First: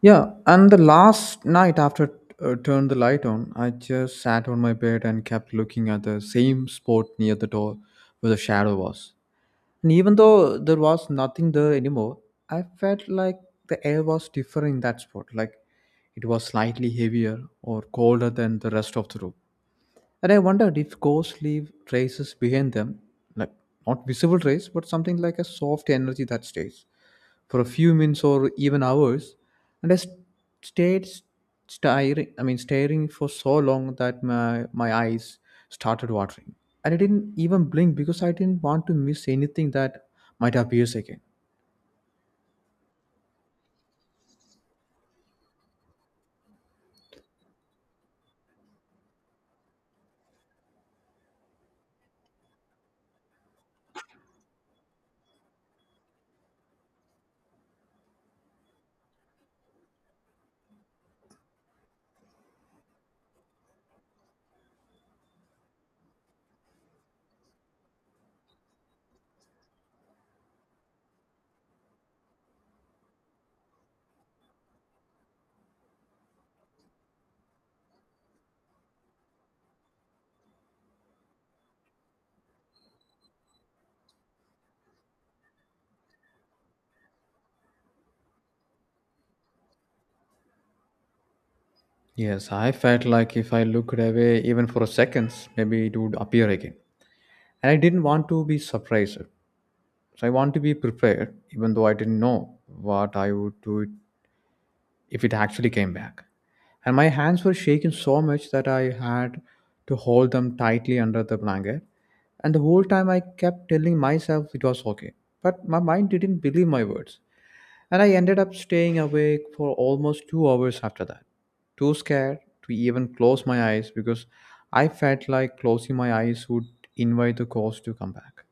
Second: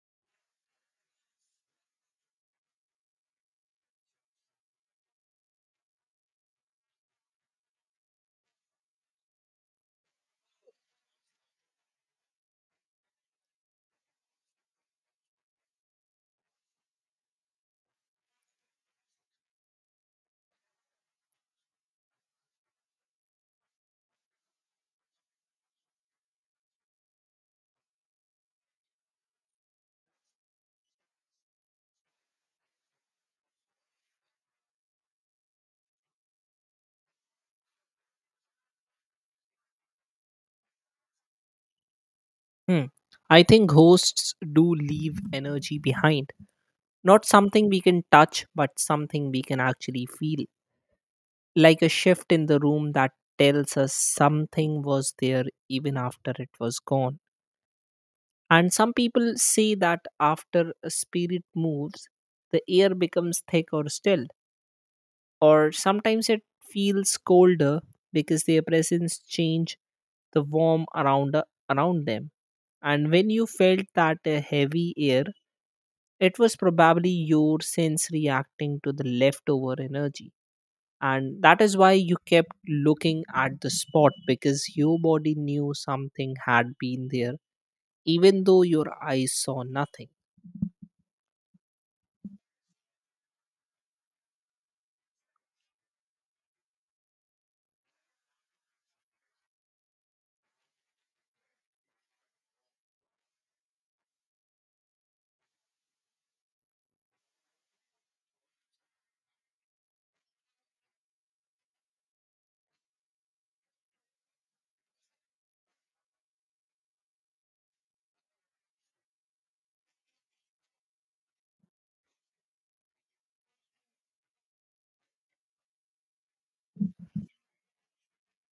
Yeah, and the last night after turned the light on, I just sat on my bed and kept looking at the same spot near the door where the shadow was. And even though there was nothing there anymore, I felt like the air was different in that spot, like it was slightly heavier or colder than the rest of the room. And I wondered if ghosts leave traces behind them, like not visible trace, but something like a soft energy that stays for a few minutes or even hours. And stayed staring, I mean, staring for so long that my eyes started watering. And I didn't even blink because I didn't want to miss anything that might appear again. Hmm. I think ghosts do leave energy behind. Not something we can touch, but something we can actually feel. Like a shift in the room that tells us something was there even after it was gone. And some people say that after a spirit moves, the air becomes thick or still. Or sometimes it feels colder because their presence change the warm around them. And when you felt that heavy air, it was probably your sense reacting to the leftover energy. And that is why you kept looking at the spot because your body knew something had been there, even though your eyes saw nothing. Yes, I felt like if I looked away even for a second, maybe it would appear again. And I didn't want to be surprised. So I want to be prepared, even though I didn't know what I would do it if it actually came back. And my hands were shaking so much that I had to hold them tightly under the blanket. And the whole time I kept telling myself it was okay. But my mind didn't believe my words. And I ended up staying awake for almost 2 hours after that. Too scared to even close my eyes, because I felt like closing my eyes would invite the ghost to come back.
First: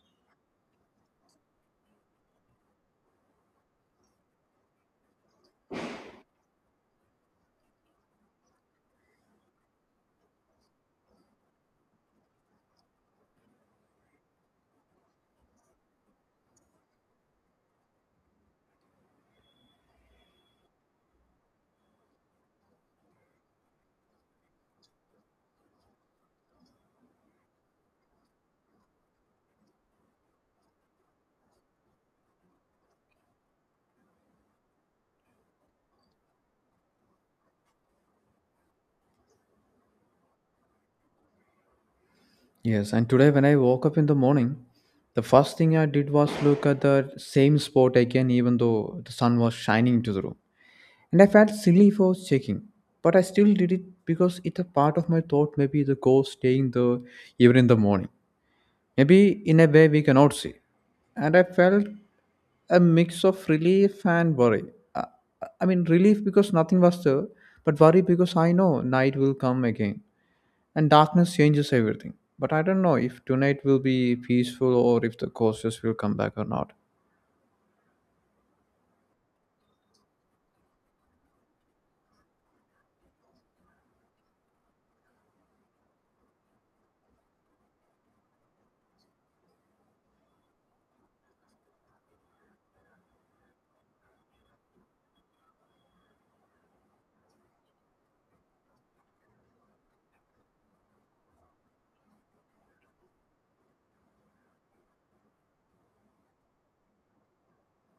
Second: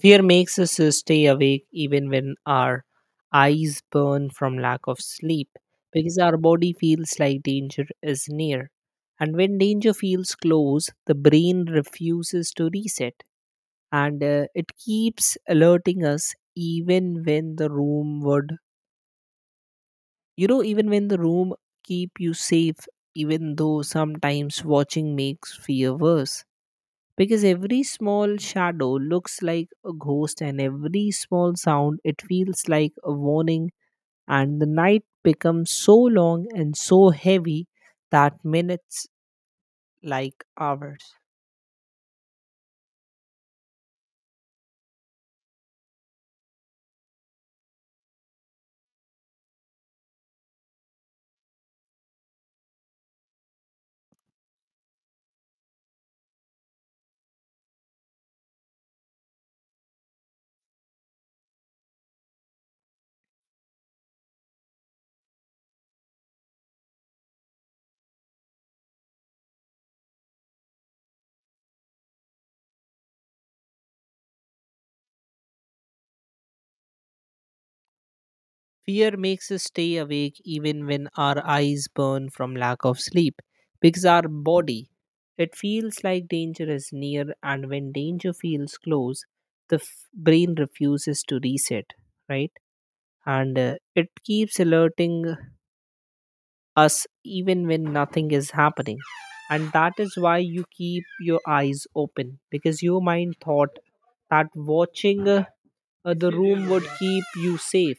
Fear makes us stay awake even when our eyes burn from lack of sleep because our body feels like danger is near. And when danger feels close, the brain refuses to reset. And it keeps alerting us even when the room would you know even when the room keep you safe, even though sometimes watching makes fear worse because every small shadow looks like a ghost and every small sound it feels like a warning, and the night becomes so long and so heavy that minutes like hours. Yes, and today when I woke up in the morning, the first thing I did was look at the same spot again, even though the sun was shining into the room. And I felt silly for checking, but I still did it because it's a part of my thought. Maybe the ghost staying there even in the morning. Maybe in a way we cannot see. And I felt a mix of relief and worry. Uh, I mean, relief because nothing was there, but worry because I know night will come again and darkness changes everything. But I don't know if tonight will be peaceful or if the ghosts will come back or not. Fear makes us stay awake even when our eyes burn from lack of sleep because our body, it feels like danger is near, and when danger feels close, brain refuses to reset, right? And it keeps alerting us even when nothing is happening. And that is why you keep your eyes open because your mind thought that watching the room would keep you safe,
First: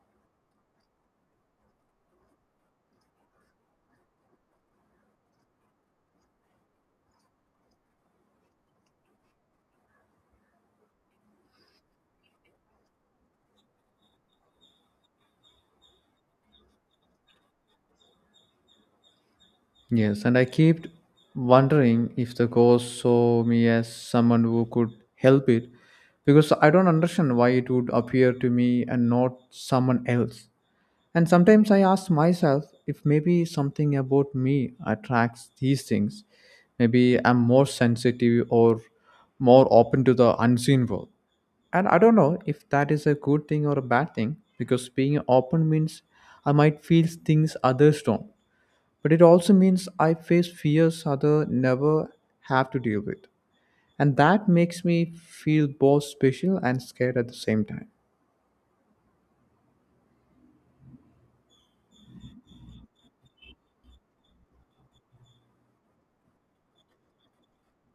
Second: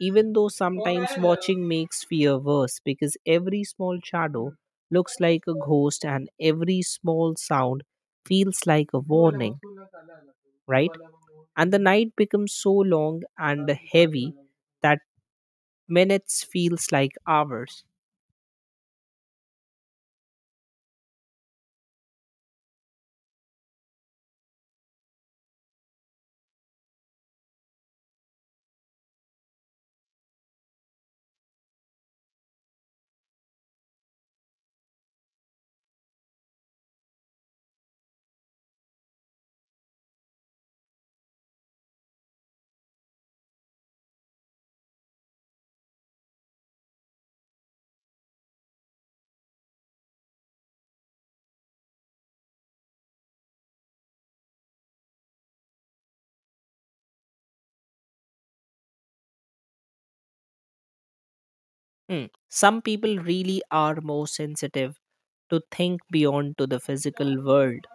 even though sometimes watching makes fear worse because every small shadow looks like a ghost and every small sound feels like a warning, right? And the night becomes so long and heavy that minutes feels like hours. Yes, and I kept wondering if the ghost saw me as someone who could help it, because I don't understand why it would appear to me and not someone else. And sometimes I ask myself if maybe something about me attracts these things. Maybe I'm more sensitive or more open to the unseen world. And I don't know if that is a good thing or a bad thing, because being open means I might feel things others don't. But it also means I face fears others never have to deal with. And that makes me feel both special and scared at the same time. Hmm. Some people really are more sensitive to think beyond to the physical world.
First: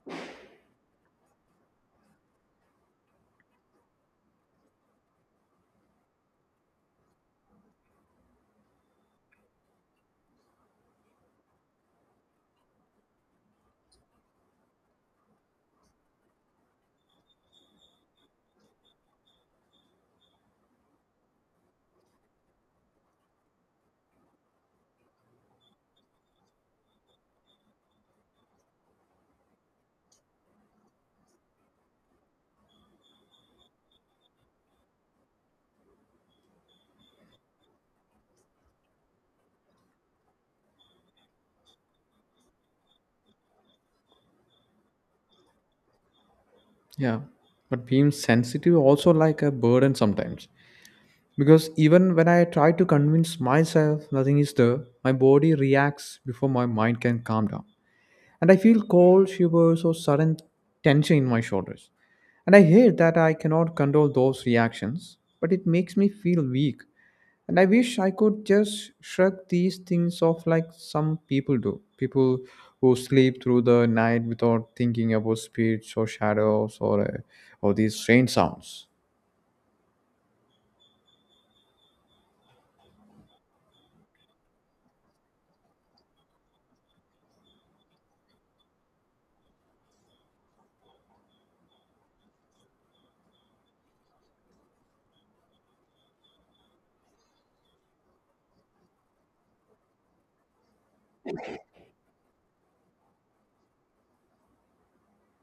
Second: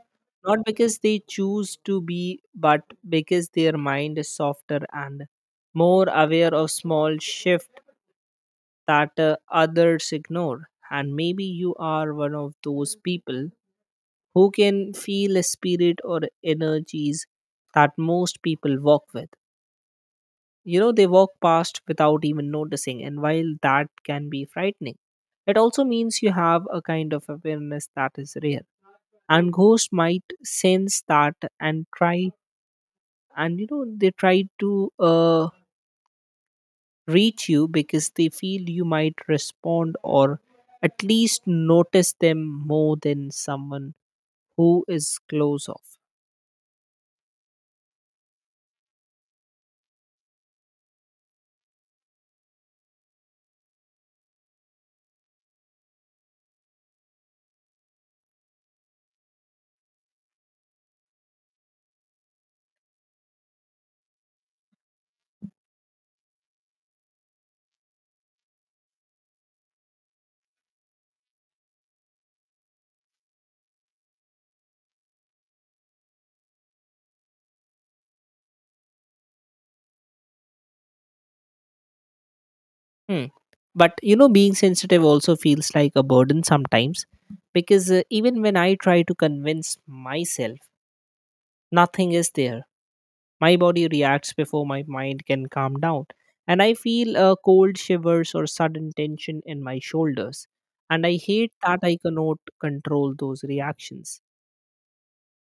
Not because they choose to be, but because their mind is softer and more aware of small shift that others ignore. And maybe you are one of those people who can feel a spirit or energies that most people walk with. You know, they walk past without even noticing, and while that can be frightening, it also means you have a kind of awareness that is rare. And ghosts might sense that and try, and they try to. Reach you because they feel you might respond or at least notice them more than someone who is close off. Yeah. But being sensitive also like a burden sometimes. Because even when I try to convince myself nothing is there, my body reacts before my mind can calm down. And I feel cold shivers or sudden tension in my shoulders. And I hate that I cannot control those reactions, but it makes me feel weak. And I wish I could just shrug these things off like some people do. People who sleep through the night without thinking about spirits or shadows or these strange sounds. Hmm. But you know, being sensitive also feels like a burden sometimes because even when I try to convince myself, nothing is there. My body reacts before my mind can calm down. And I feel cold shivers or sudden tension in my shoulders. And I hate that I cannot control those reactions,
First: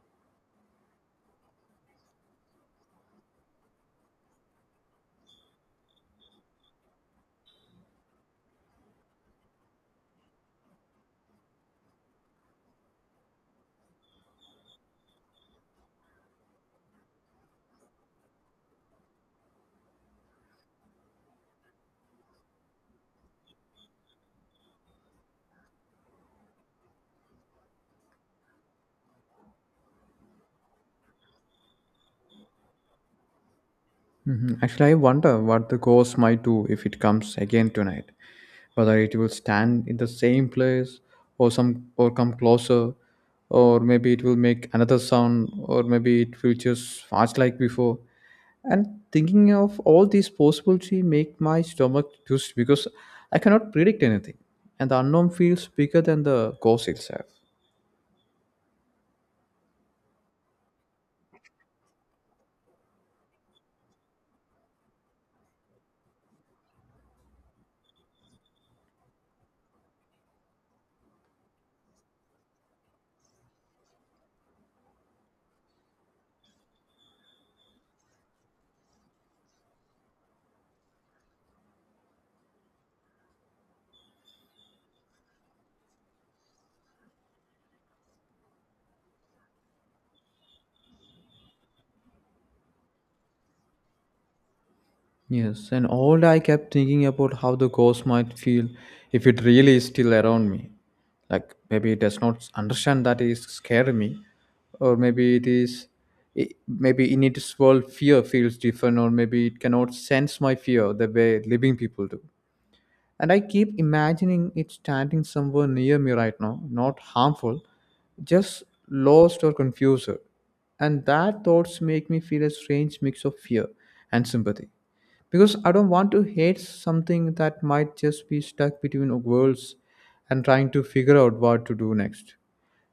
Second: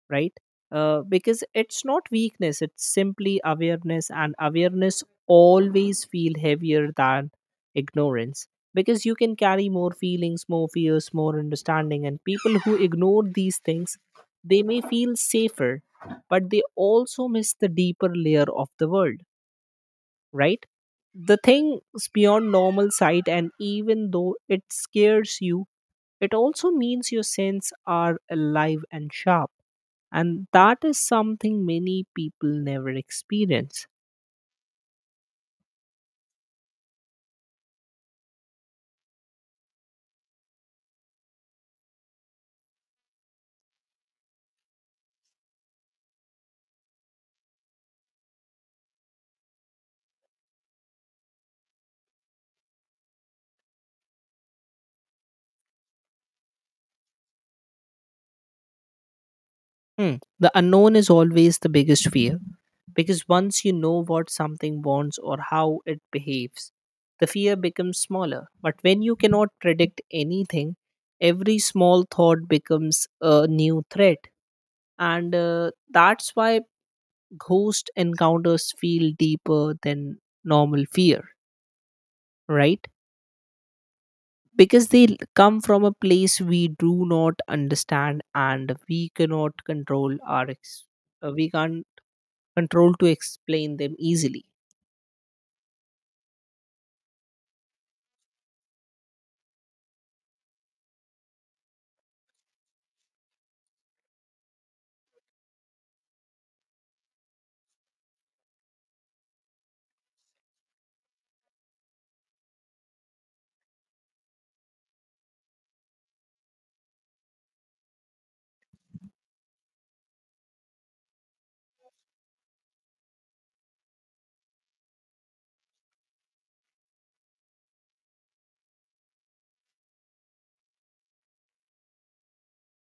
right? Because it's not weakness, it's simply awareness, and awareness always feel heavier than ignorance because you can carry more feelings, more fears, more understanding, and people who ignore these things, they may feel safer, but they also miss the deeper layer of the world, right? The things beyond normal sight, and even though it scares you, it also means your senses are alive and sharp, and that is something many people never experience. Mhm. Actually, I wonder what the ghost might do if it comes again tonight. Whether it will stand in the same place, or some or come closer, or maybe it will make another sound, or maybe it will just fast like before. And thinking of all these possibilities make my stomach twist, because I cannot predict anything, and the unknown feels bigger than the ghost itself. Hmm. The unknown is always the biggest fear because once you know what something wants or how it behaves, the fear becomes smaller. But when you cannot predict anything, every small thought becomes a new threat. And that's why ghost encounters feel deeper than normal fear, right? Because come from a place we do not understand, and we cannot control we can't control to explain them easily. Yes, and all I kept thinking about how the ghost might feel if it really is still around me. Like maybe it does not understand that it is scaring me, or maybe it is, it, maybe in its world fear feels different, or maybe it cannot sense my fear the way living people do. And I keep imagining it standing somewhere near me right now, not harmful, just lost or confused. And that thoughts make me feel a strange mix of fear and sympathy, because I don't want to hate something that might just be stuck between worlds and trying to figure out what to do next.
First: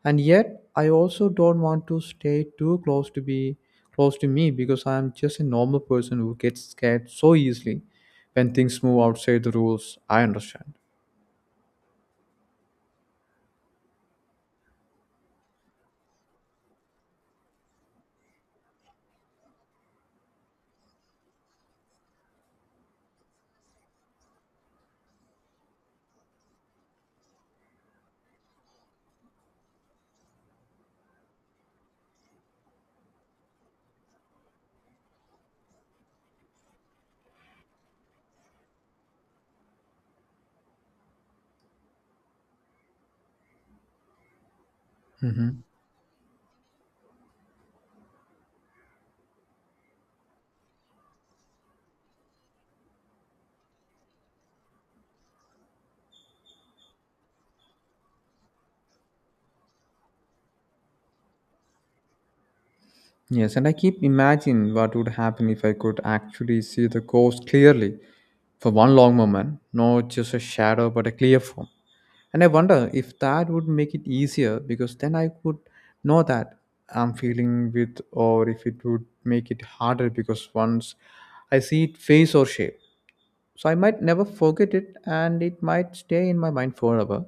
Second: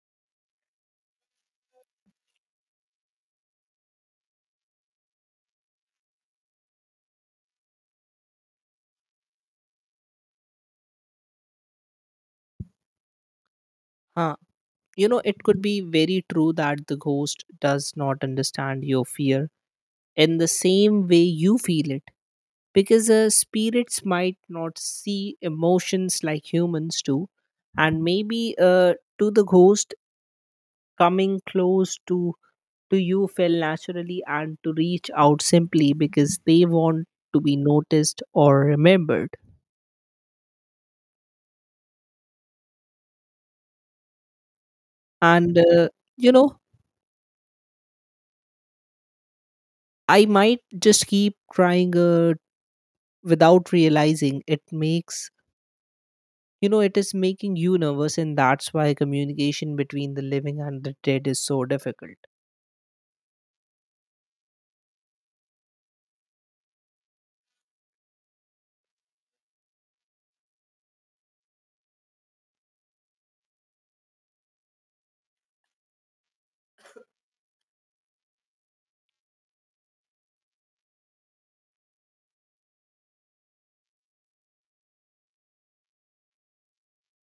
And yet, I also don't want to stay too close to be close to me, because I am just a normal person who gets scared so easily when things move outside the rules I understand. Huh. You know, it could be very true that the ghost does not understand your fear in the same way you feel it because spirits might not see emotions like humans do. And maybe to the ghost, coming close to you fell naturally, and to reach out simply because they want to be noticed or remembered. And, Mhm. uh, you know, I might just keep trying without realizing it makes, you know, it is making you nervous. And that's why communication between the living and the dead is so difficult. Yes, and I keep imagining what would happen if I could actually see the ghost clearly for one long moment, not just a shadow but a clear form. And I wonder if that would make it easier because then I could know that I'm feeling with, or if it would make it harder because once I see it face or shape, so I might never forget it, and it might stay in my mind forever.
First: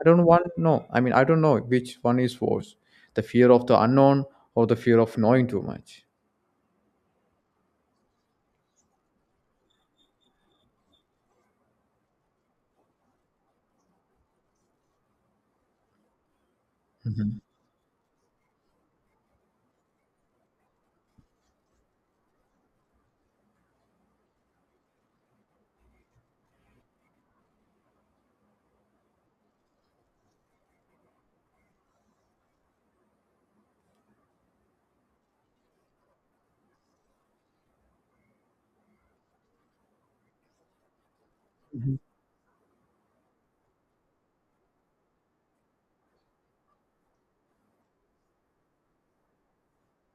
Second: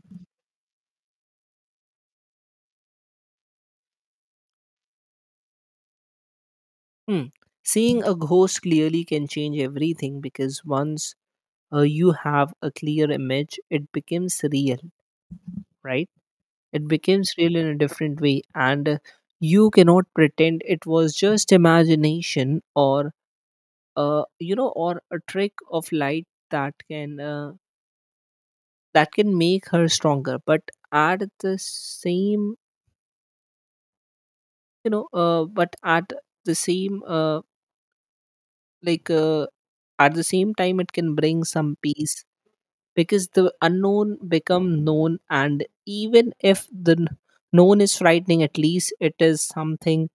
I don't want. No, I mean, I don't know which one is worse, the fear of the unknown or the fear of knowing too much. Hmm. Seeing a ghost clearly can change everything because once you have a clear image, it becomes real, right? It becomes Mhm. real in a different way, and you cannot pretend it was just imagination or or a trick of light that can make her stronger. But at the same you know but at the same like at the same time, it can bring some peace because the unknown become known, and even if the known is frightening, at least it is something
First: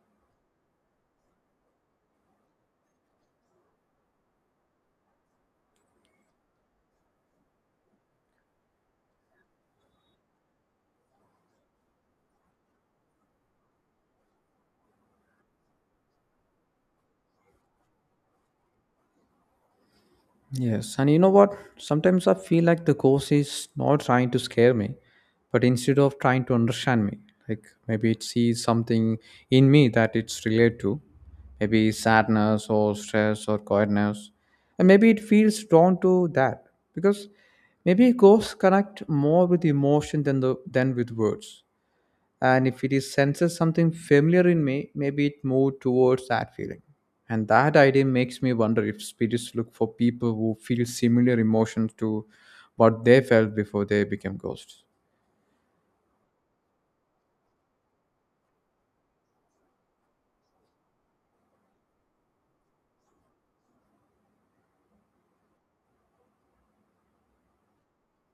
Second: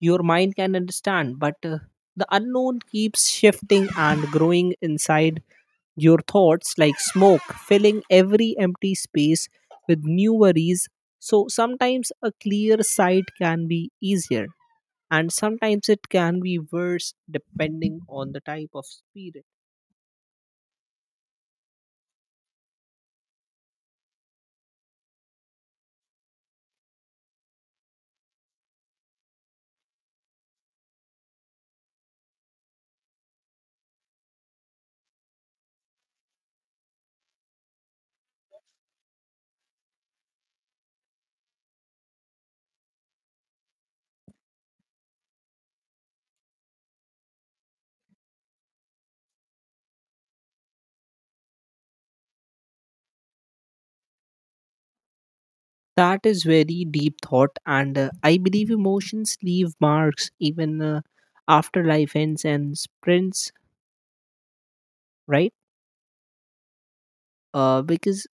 your mind can understand. But the unknown keeps shifting and growing inside your thoughts like smoke filling every empty space with new worries. So sometimes a clear sight can be easier, and sometimes it can be worse depending on the type of spirit. Yes, and you know what? Sometimes I feel like the ghost is not trying to scare me, but instead of trying to understand me, like maybe it sees something in me that it's related to, maybe sadness or stress or quietness, and maybe it feels drawn to that because maybe ghosts connect more with emotion than with words. And if it is senses something familiar in me, maybe it moved towards that feeling. And that idea makes me wonder if spirits look for people who feel similar emotions to what they felt before they became ghosts. That is very deep thought, and I believe emotions leave marks even after life ends and sprints, right? Because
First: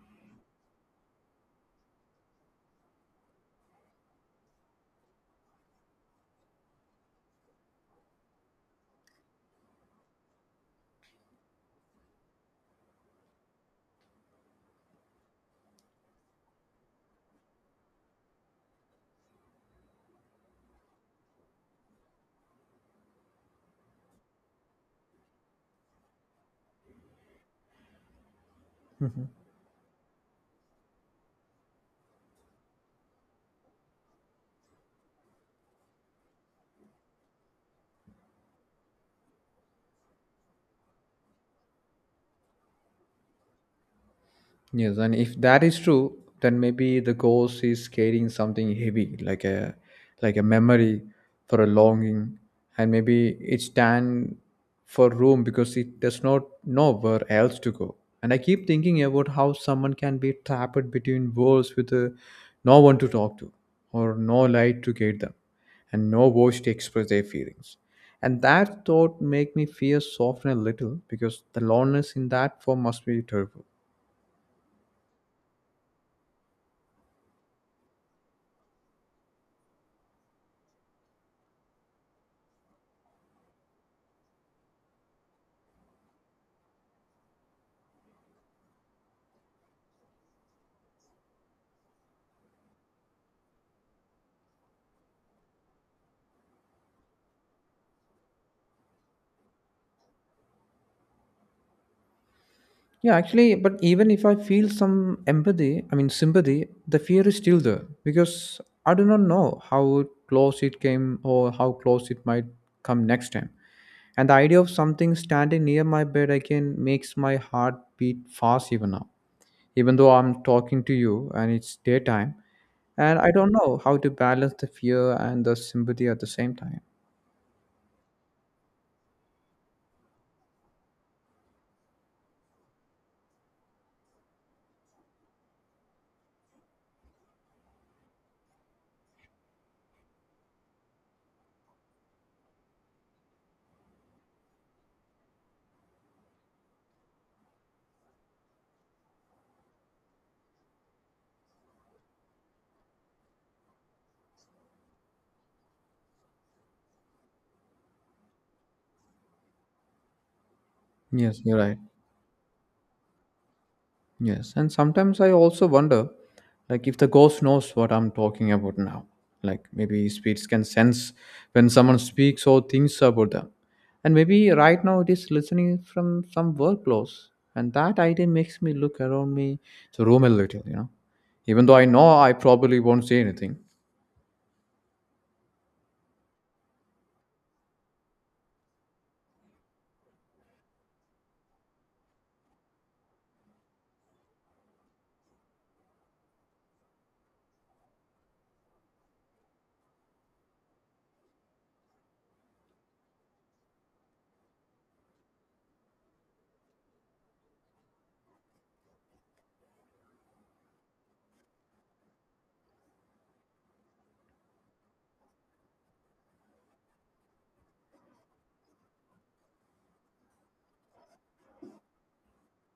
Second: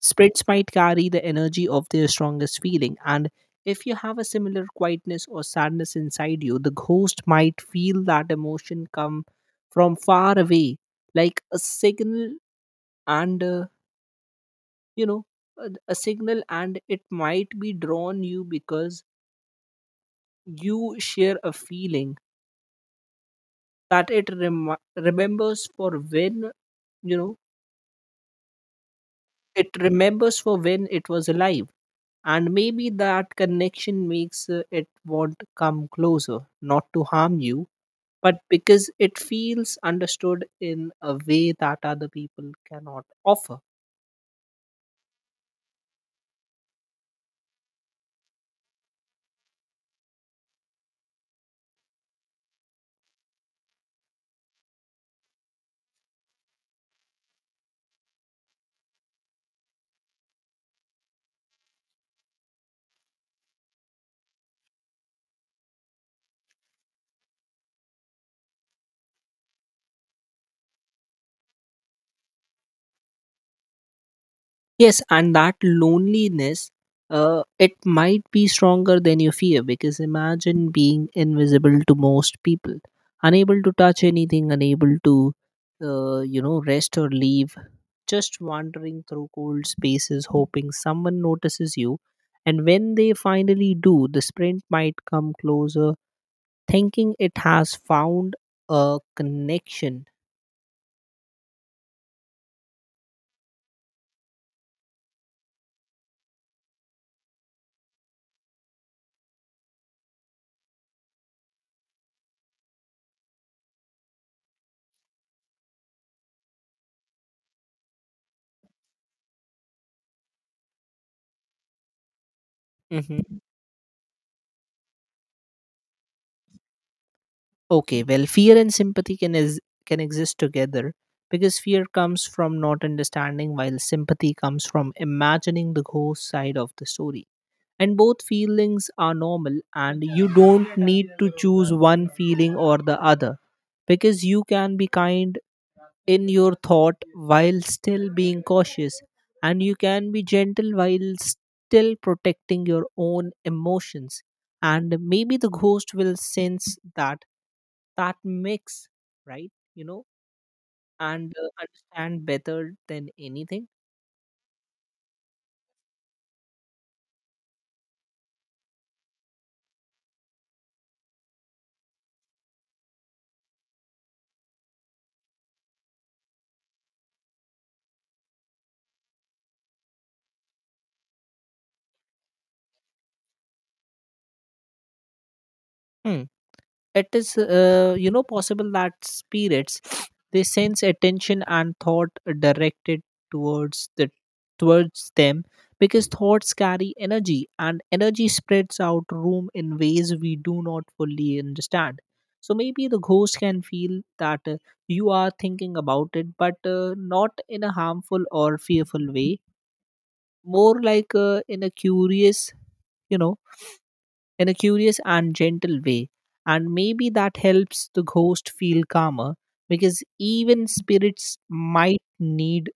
sprints might carry the energy of their strongest feeling, and if you have a similar quietness or sadness inside you, the ghost might feel that emotion come from far away, like a signal. And uh, you know, a, a signal, and it might be drawn you because you share a feeling that it remi remembers for when, you know, Mhm. it remembers for when it was alive. And maybe that connection makes it want to come closer, not to harm you, but because it feels understood in a way that other people cannot offer. Yes, and if that is true, then maybe the ghost is carrying something heavy, like a memory for a longing, and maybe it stand for room because it does not know where else to go. And I keep thinking about how someone can be trapped between worlds with no one to talk to, or no light to guide them, and no voice to express their feelings. And that thought make me fear soften a little, because the loneliness in that form must be terrible. Yes, and that loneliness, it might be stronger than you fear because imagine being invisible to most people, unable to touch anything, unable to, rest or leave, just wandering through cold spaces, hoping someone notices you. And when they finally do, the sprint might come closer, thinking it has found a connection. Yeah, actually, but even if I feel some empathy, I mean sympathy, the fear is still there because I do not know how close it came or how close it might come next time. And the idea of something standing near my bed again makes my heart beat fast even now. Even though I'm talking to you and it's daytime, and I Mhm. don't know how to balance the fear and the sympathy at the same time. Okay, well, fear and sympathy can exist together because fear comes from not understanding, while sympathy comes from imagining the ghost side of the story. And both feelings are normal, and you don't need to choose one feeling or the other because you can be kind in your thought while still being cautious, and you can be gentle while still protecting your own emotions. And maybe the ghost will sense that that mix, right? You know, and Yes, uh, you're right. understand better than anything. Yes, and sometimes I also wonder, like if the ghost knows what I'm talking about now. Like maybe spirits can sense when someone speaks or thinks about them. And maybe right now it is listening from some work close. And that idea makes me look around me the room a little. Even though I know I probably won't say anything. Hmm. It is, possible that spirits they sense attention and thought directed towards the towards them because thoughts carry energy and energy spreads out room in ways we do not fully understand. So maybe the ghost can feel that you are thinking about it, but not in a harmful or fearful way, more like in a curious, you know in a curious and gentle way. And maybe that helps the ghost feel calmer because even spirits might need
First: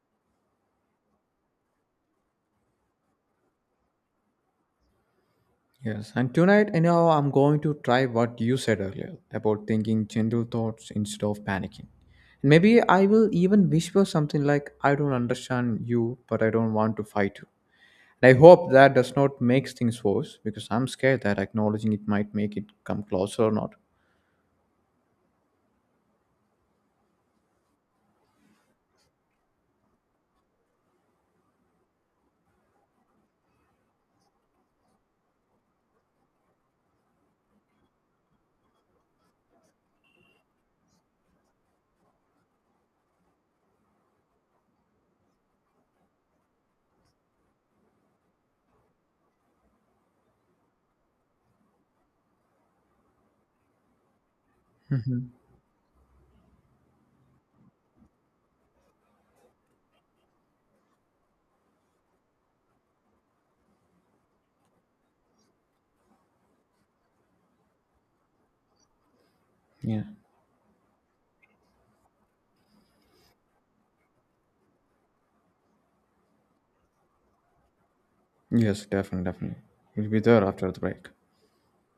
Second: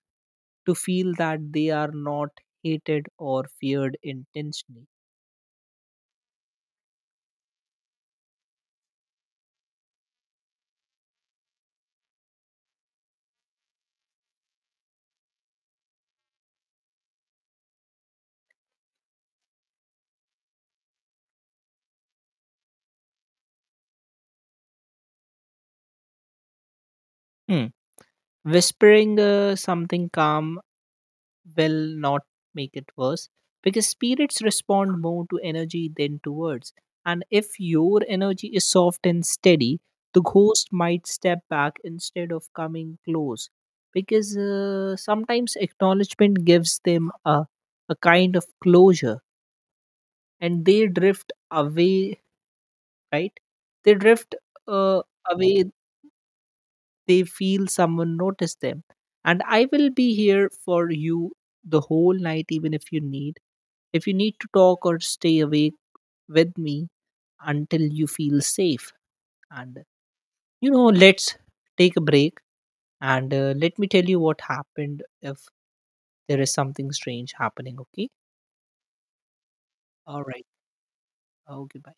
to feel that they are not hated or feared intentionally. Yes, and tonight, I'm going to try what you said earlier about thinking gentle thoughts instead of panicking. And maybe I will even whisper something like, I don't understand you, but I don't want to fight you. And I hope that does not make things worse because I'm scared that acknowledging it might make it come closer or not. Hmm. Whispering something calm will not make it worse because spirits respond more to energy than to words. And if your energy is soft and steady, the ghost might step back instead of coming close because sometimes acknowledgement gives them a kind of closure and they drift away, right? They drift uh, away, they feel someone noticed them. And I will be here for you the whole night, even if you need If you need to talk or stay awake with me until you feel safe. And, Yeah. you know, let's take a break and let me tell you what happened if there is something strange happening, okay? Yes, definitely, definitely. We'll be All there right. after the break. Okay, bye.